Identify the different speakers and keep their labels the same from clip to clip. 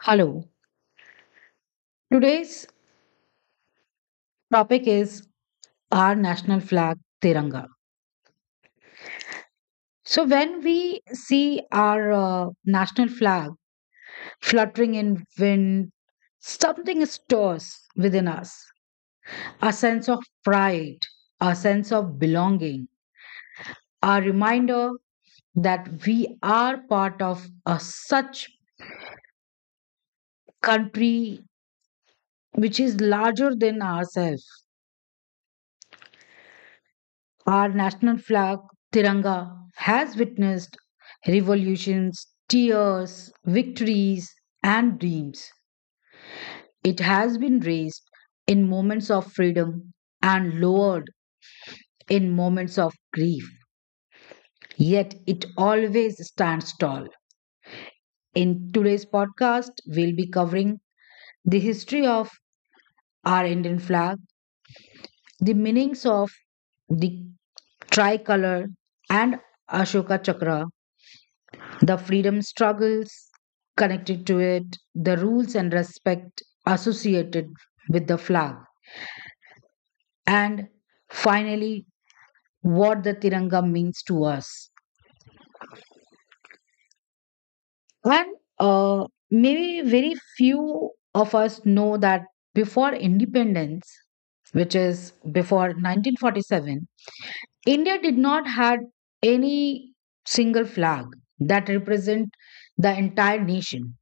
Speaker 1: Hello. Today's topic is our national flag, Tiranga. So, when we see our national flag fluttering in wind, something stirs within us a sense of pride, a sense of belonging, a reminder that we are part of a such country which is larger than ourselves. Our national flag, Tiranga, has witnessed revolutions, tears, victories, and dreams. It has been raised in moments of freedom and lowered in moments of grief. Yet it always stands tall. In today's podcast, we'll be covering the history of our Indian flag, the meanings of the tricolor and Ashoka Chakra, the freedom struggles connected to it, the rules and respect associated with the flag, and finally, what the Tiranga means to us. And uh, Maybe very few of us know that before independence, which is before 1947, India did not had any single flag that represent the entire nation.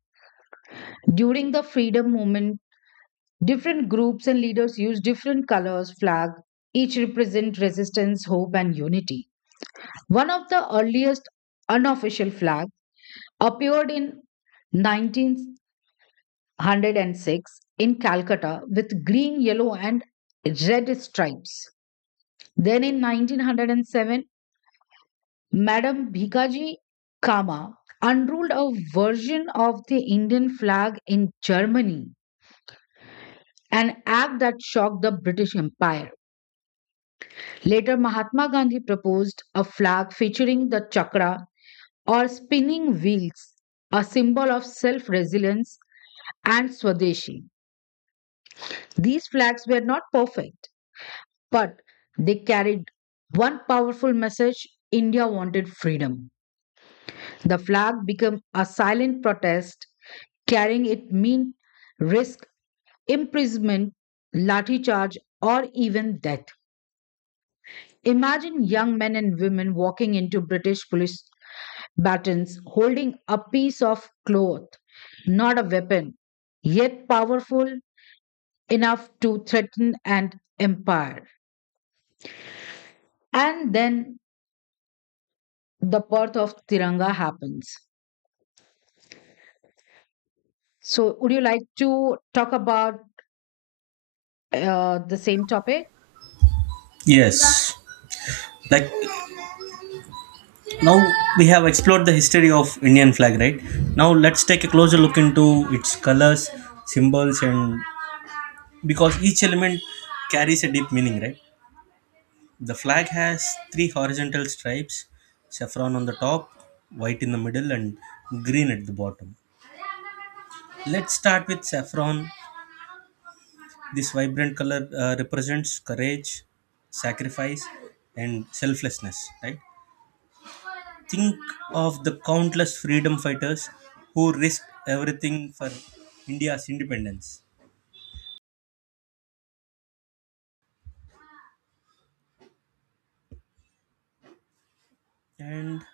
Speaker 1: During the freedom movement, different groups and leaders use different colors flag, each represent resistance, hope, and unity. One of the earliest unofficial flag appeared in 1906 in Calcutta with green, yellow, and red stripes. Then in 1907, Madam Bhikaji Kama unrolled a version of the Indian flag in Germany, an act that shocked the British Empire. Later, Mahatma Gandhi proposed a flag featuring the chakra or spinning wheels, a symbol of self resilience and Swadeshi. These flags were not perfect, but they carried one powerful message India wanted freedom. The flag became a silent protest, carrying it mean risk imprisonment, lathi charge, or even death. Imagine young men and women walking into British police batons holding a piece of cloth, not a weapon, yet powerful enough to threaten an empire. And then the birth of Tiranga happens. So, would you like to talk about the same topic?
Speaker 2: Yes. Like now we have explored the history of Indian flag, right? Now let's take a closer look into its colors, symbols, and because each element carries a deep meaning, right? The flag has three horizontal stripes, saffron on the top, white in the middle, and green at the bottom. Let's start with saffron. This vibrant color represents courage, sacrifice, and selflessness, right? Think of the countless freedom fighters who risked everything for India's independence. And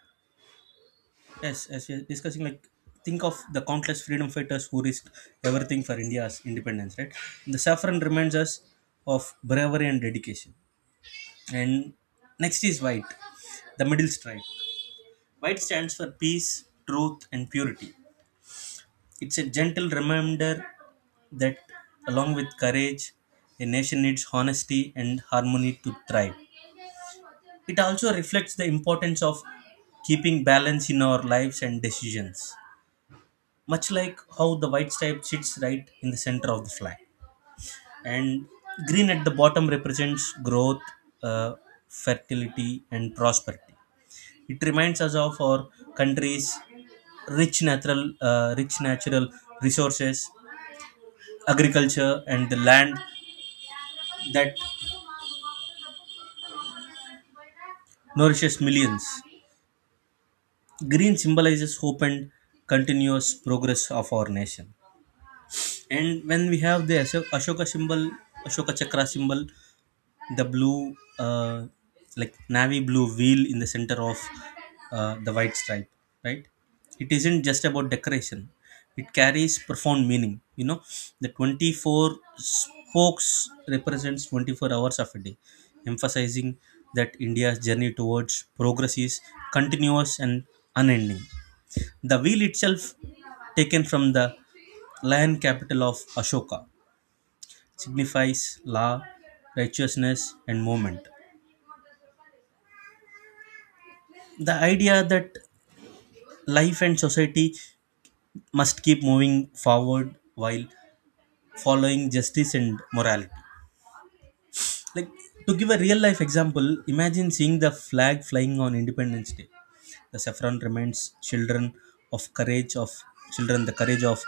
Speaker 2: yes, as we are discussing, like, think of the countless freedom fighters who risked everything for India's independence, right? The saffron reminds us of bravery and dedication. And next is white, the middle stripe. White stands for peace, truth, and purity. It's a gentle reminder that, along with courage, a nation needs honesty and harmony to thrive. It also reflects the importance of keeping balance in our lives and decisions, much like how the white stripe sits right in the center of the flag. And green at the bottom represents growth, uh, fertility, and prosperity. It reminds us of our country's rich natural resources, agriculture, and the land that nourishes millions. Green symbolizes hope and continuous progress of our nation. And when we have the Ashoka symbol, Ashoka Chakra symbol, the blue like navy blue wheel in the center of the white stripe, right, it isn't just about decoration. It carries profound meaning, you know. The 24 spokes represents 24 hours of a day, emphasizing that India's journey towards progress is continuous and unending. The wheel itself, taken from the lion capital of Ashoka, signifies law, righteousness, and movement. The idea that life and society must keep moving forward while following justice and morality. Like, to give a real life example, imagine seeing the flag flying on Independence Day. The saffron reminds children of courage of children the courage of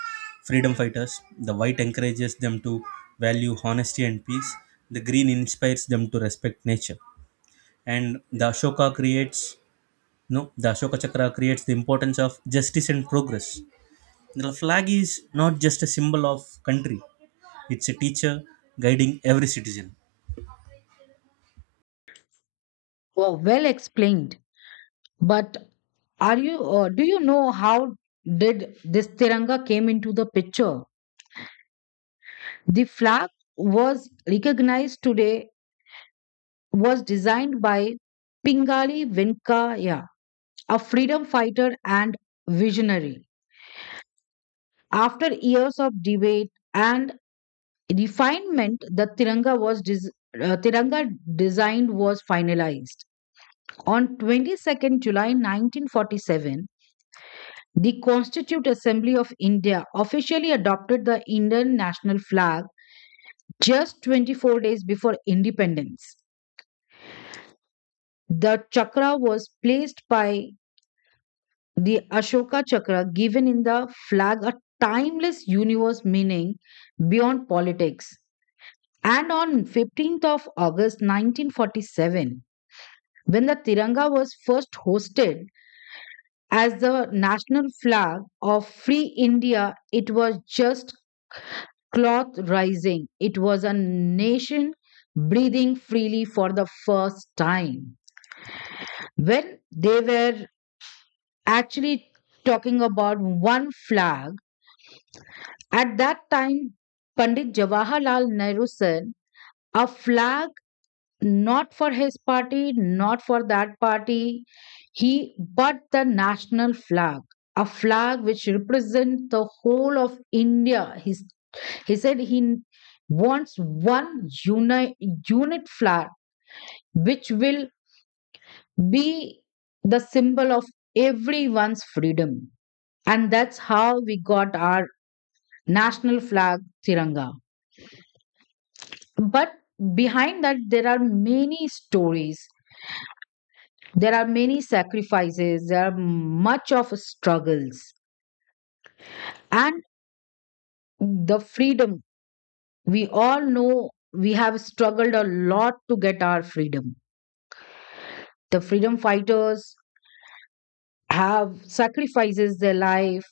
Speaker 2: freedom fighters, the white encourages them to value honesty and peace, the green inspires them to respect nature, and the ashoka creates no the Ashoka Chakra creates the importance of justice and progress. The flag is not just a symbol of country, it's a teacher guiding every citizen.
Speaker 1: Oh, well explained. But are you? Do you know how did this Tiranga came into the picture? The flag was recognized today was designed by Pingali Venkaya, a freedom fighter and visionary. After years of debate and refinement, the Tiranga design was finalized. On 22nd July 1947, the Constituent Assembly of India officially adopted the Indian national flag just 24 days before independence. The chakra was placed by the Ashoka chakra, given in the flag a timeless universe meaning beyond politics. And on 15th of August 1947, when the Tiranga was first hosted as the national flag of free India, it was just cloth rising. It was a nation breathing freely for the first time. When they were actually talking about one flag. At that time, Pandit Jawaharlal Nehru said, a flag not for his party, not for that party, he but the national flag, a flag which represents the whole of India. He said he wants one unit flag which will be the symbol of everyone's freedom. And that's how we got our national flag Tiranga. But behind that, there are many stories, there are many sacrifices, there are much of struggles, and the freedom. We all know we have struggled a lot to get our freedom. The freedom fighters have sacrifices their life.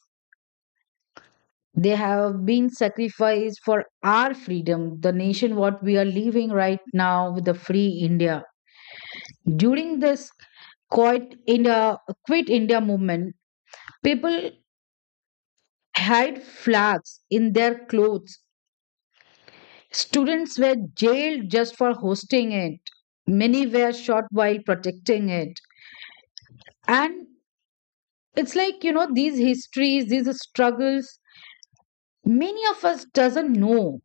Speaker 1: They have been sacrificed for our freedom, the nation what we are living right now with the free India. During this Quit India, Quit India movement, people had flags in their clothes. Students were jailed just for hosting it. Many were shot while protecting it. And it's like, you know, these histories, these struggles, many of us doesn't know.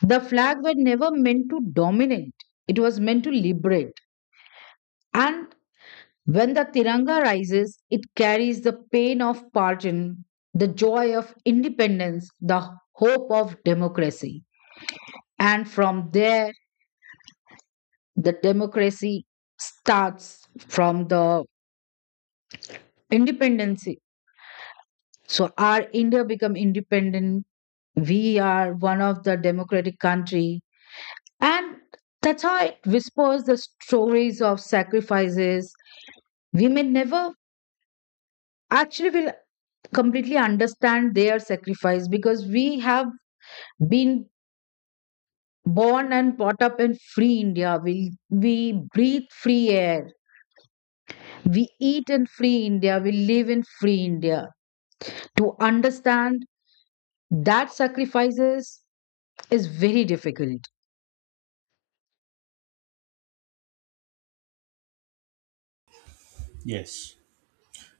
Speaker 1: The flag were never meant to dominate. It was meant to liberate. And when the Tiranga rises, it carries the pain of pardon, the joy of independence, the hope of democracy. And from there, the democracy starts from the independence. So our India become independent. We are one of the democratic country. And that's how it whispers the stories of sacrifices. We may never actually will completely understand their sacrifice because we have being born and brought up in free India, we breathe free air, we eat in free India, we live in free India. To understand that sacrifices is very difficult.
Speaker 2: Yes.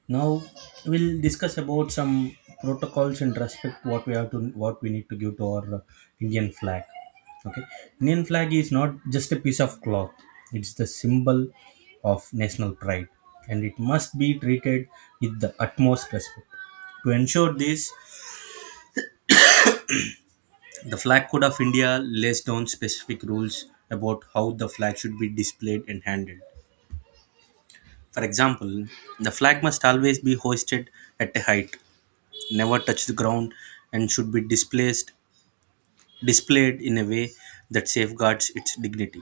Speaker 2: Now we'll discuss about some protocols and respect what we need to give to our Indian flag. Okay. Indian flag is not just a piece of cloth. It's the symbol of national pride, and it must be treated with the utmost respect. To ensure this, the Flag Code of India lays down specific rules about how the flag should be displayed and handled. For example, the flag must always be hoisted at a height, never touch the ground, and should be displaced displayed in a way that safeguards its dignity.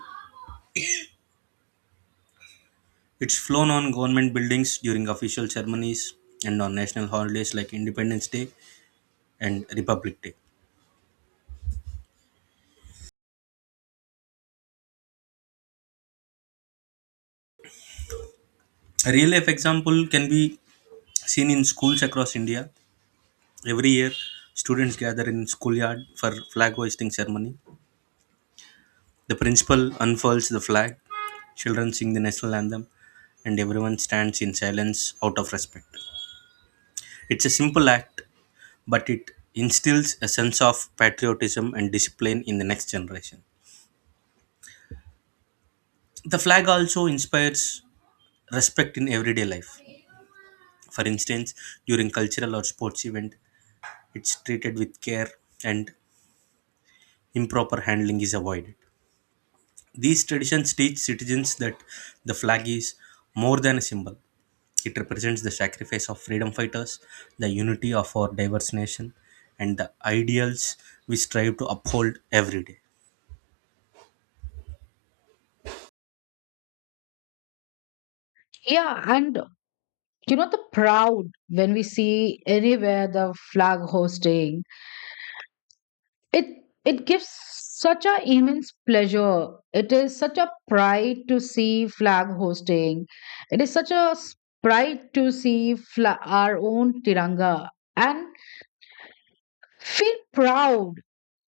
Speaker 2: It's flown on government buildings during official ceremonies and on national holidays like Independence Day and Republic Day. A real life example can be seen in schools across India. Every year, students gather in schoolyard for flag hoisting ceremony. The principal unfurls the flag, children sing the national anthem, and everyone stands in silence out of respect. It's a simple act, but it instills a sense of patriotism and discipline in the next generation. The flag also inspires respect in everyday life. For instance, during cultural or sports event, it's treated with care and improper handling is avoided. These traditions teach citizens that the flag is more than a symbol. It represents the sacrifice of freedom fighters, the unity of our diverse nation, and the ideals we strive to uphold every day.
Speaker 1: Yeah, and you know, the proud when we see anywhere the flag hosting, it it gives such a immense pleasure, it is such a pride to see flag hosting, it is such a s- pride to see our own tiranga and feel proud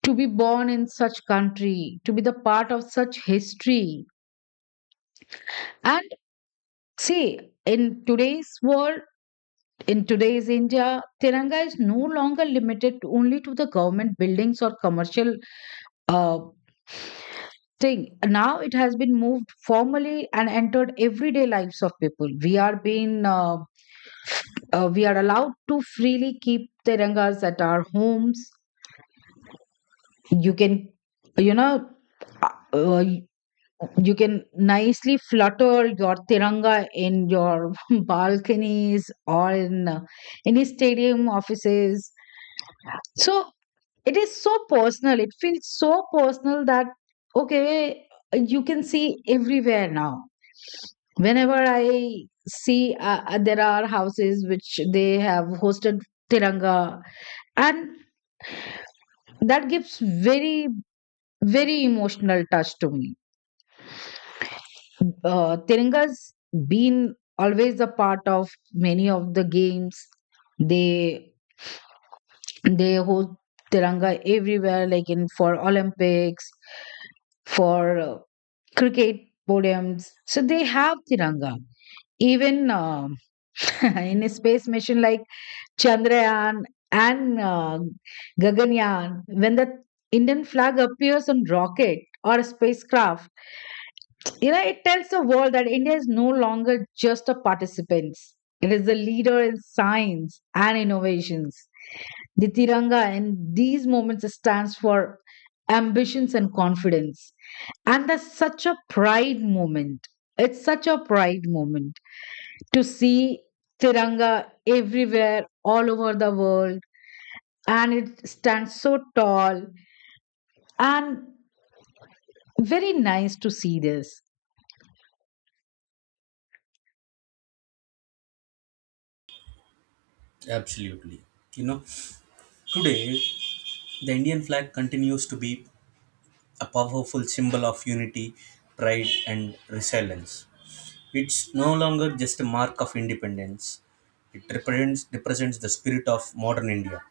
Speaker 1: to be born in such country, to be the part of such history. And see, in today's world, in today's India, Tiranga is no longer limited only to the government buildings or commercial uh, thing. Now it has been moved formally and entered everyday lives of people. We are allowed to freely keep tirangas at our homes. You can, you know, uh, uh, you can nicely flutter your tiranga in your balconies or in any stadium offices. So it is so personal, it feels so personal that okay, you can see everywhere now. Whenever I see there are houses which they have hosted tiranga, and that gives very very emotional touch to me. Uh, tiranga's been always a part of many of the games. They they host tiranga everywhere, like in for Olympics, for uh, cricket podiums. So they have Tiranga. Even in a space mission like Chandrayaan and Gaganyaan, when the Indian flag appears on rocket or a spacecraft, you know, it tells the world that India is no longer just a participant. It is the leader in science and innovations. The Tiranga in these moments stands for ambitions and confidence. And that's such a pride moment. It's such a pride moment to see Tiranga everywhere, all over the world. And it stands so tall and very nice to see this.
Speaker 2: Absolutely. You know, today the Indian flag continues to be a powerful symbol of unity, pride, and resilience. It's no longer just a mark of independence, it represents the spirit of modern India,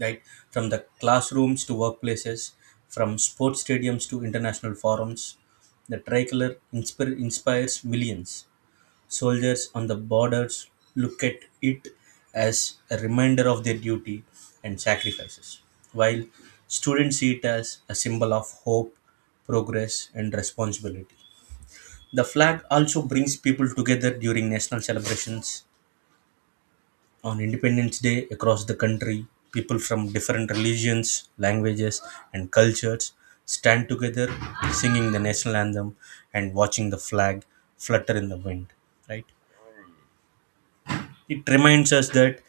Speaker 2: right, from the classrooms to workplaces, from sports stadiums to international forums. The inspires millions. Soldiers on the borders look at it as a reminder of their duty and sacrifices, while students see it as a symbol of hope, progress, and responsibility. The flag also brings people together during national celebrations. On Independence Day across the country, people from different religions, languages, and cultures stand together, singing the national anthem and watching the flag flutter in the wind, right? It reminds us that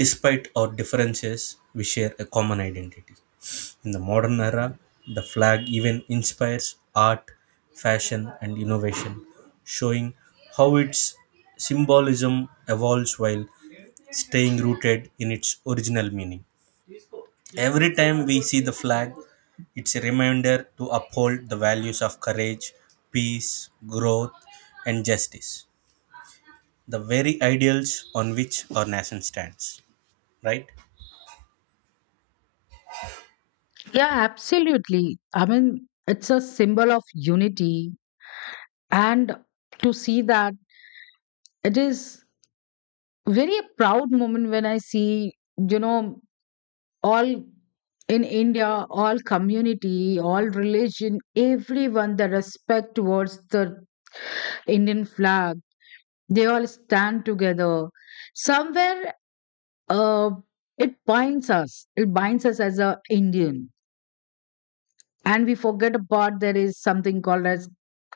Speaker 2: despite our differences, we share a common identity. In the modern era, the flag even inspires art, fashion, and innovation, showing how its symbolism evolves while staying rooted in its original meaning. Every time we see the flag, it's a reminder to uphold the values of courage, peace, growth, and justice, the very ideals on which our nation stands, right?
Speaker 1: Yeah, absolutely. I mean, it's a symbol of unity. And to see that, it is very proud moment when I see, you know, all in India, all community, all religion, everyone the respect towards the Indian flag, they all stand together somewhere. uh, it binds us, it binds us as a Indian, and we forget about there is something called as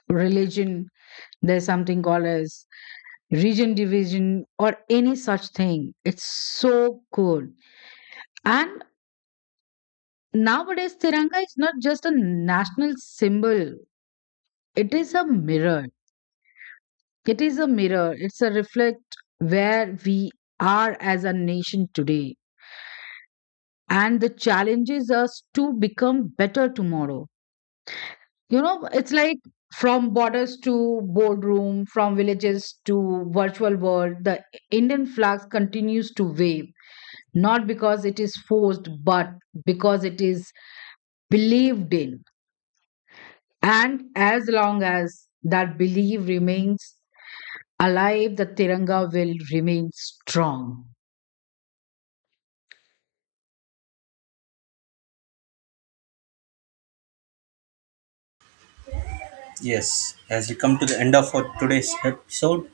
Speaker 1: religion, there's something called as region division or any such thing. It's so cool. And nowadays Tiranga is not just a national symbol. It is a mirror. It is a mirror. It's a reflect where we are as a nation today and the challenges us to become better tomorrow. You know, it's like from borders to boardroom, from villages to virtual world, the Indian flag continues to wave, not because it is forced, but because it is believed in. And as long as that belief remains alive, the Tiranga will remain strong.
Speaker 2: Yes, as we come to the end of our today's episode,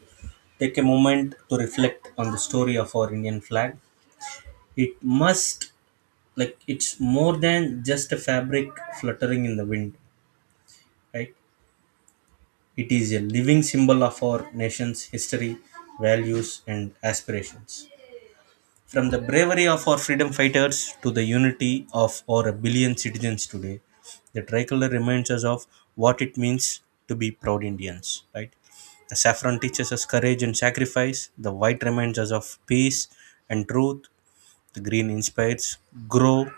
Speaker 2: take a moment to reflect on the story of our Indian flag. It must, like, it's more than just a fabric fluttering in the wind, right? It is a living symbol of our nation's history, values, and aspirations. From the bravery of our freedom fighters to the unity of our billion citizens today, the tricolor reminds us of what it means to be proud Indians, right? The saffron teaches us courage and sacrifice, the white reminds us of peace and truth, the green inspires grow,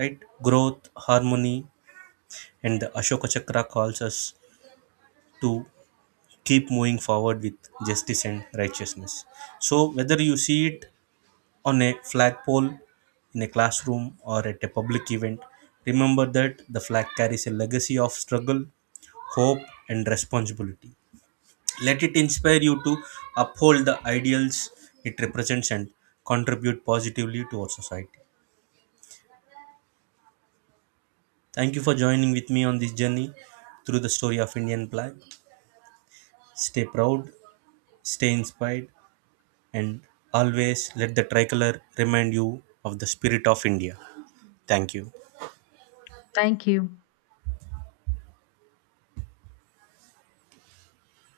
Speaker 2: right? Growth, harmony, and the Ashoka Chakra calls us to keep moving forward with justice and righteousness. So, whether you see it on a flagpole, in a classroom, or at a public event, remember that the flag carries a legacy of struggle, hope, and responsibility. Let it inspire you to uphold the ideals it represents and contribute positively to our society. Thank you for joining with me on this journey through the story of Indian flag. Stay proud, stay inspired, and always let the tricolor remind you of the spirit of India. Thank you.
Speaker 1: Thank you.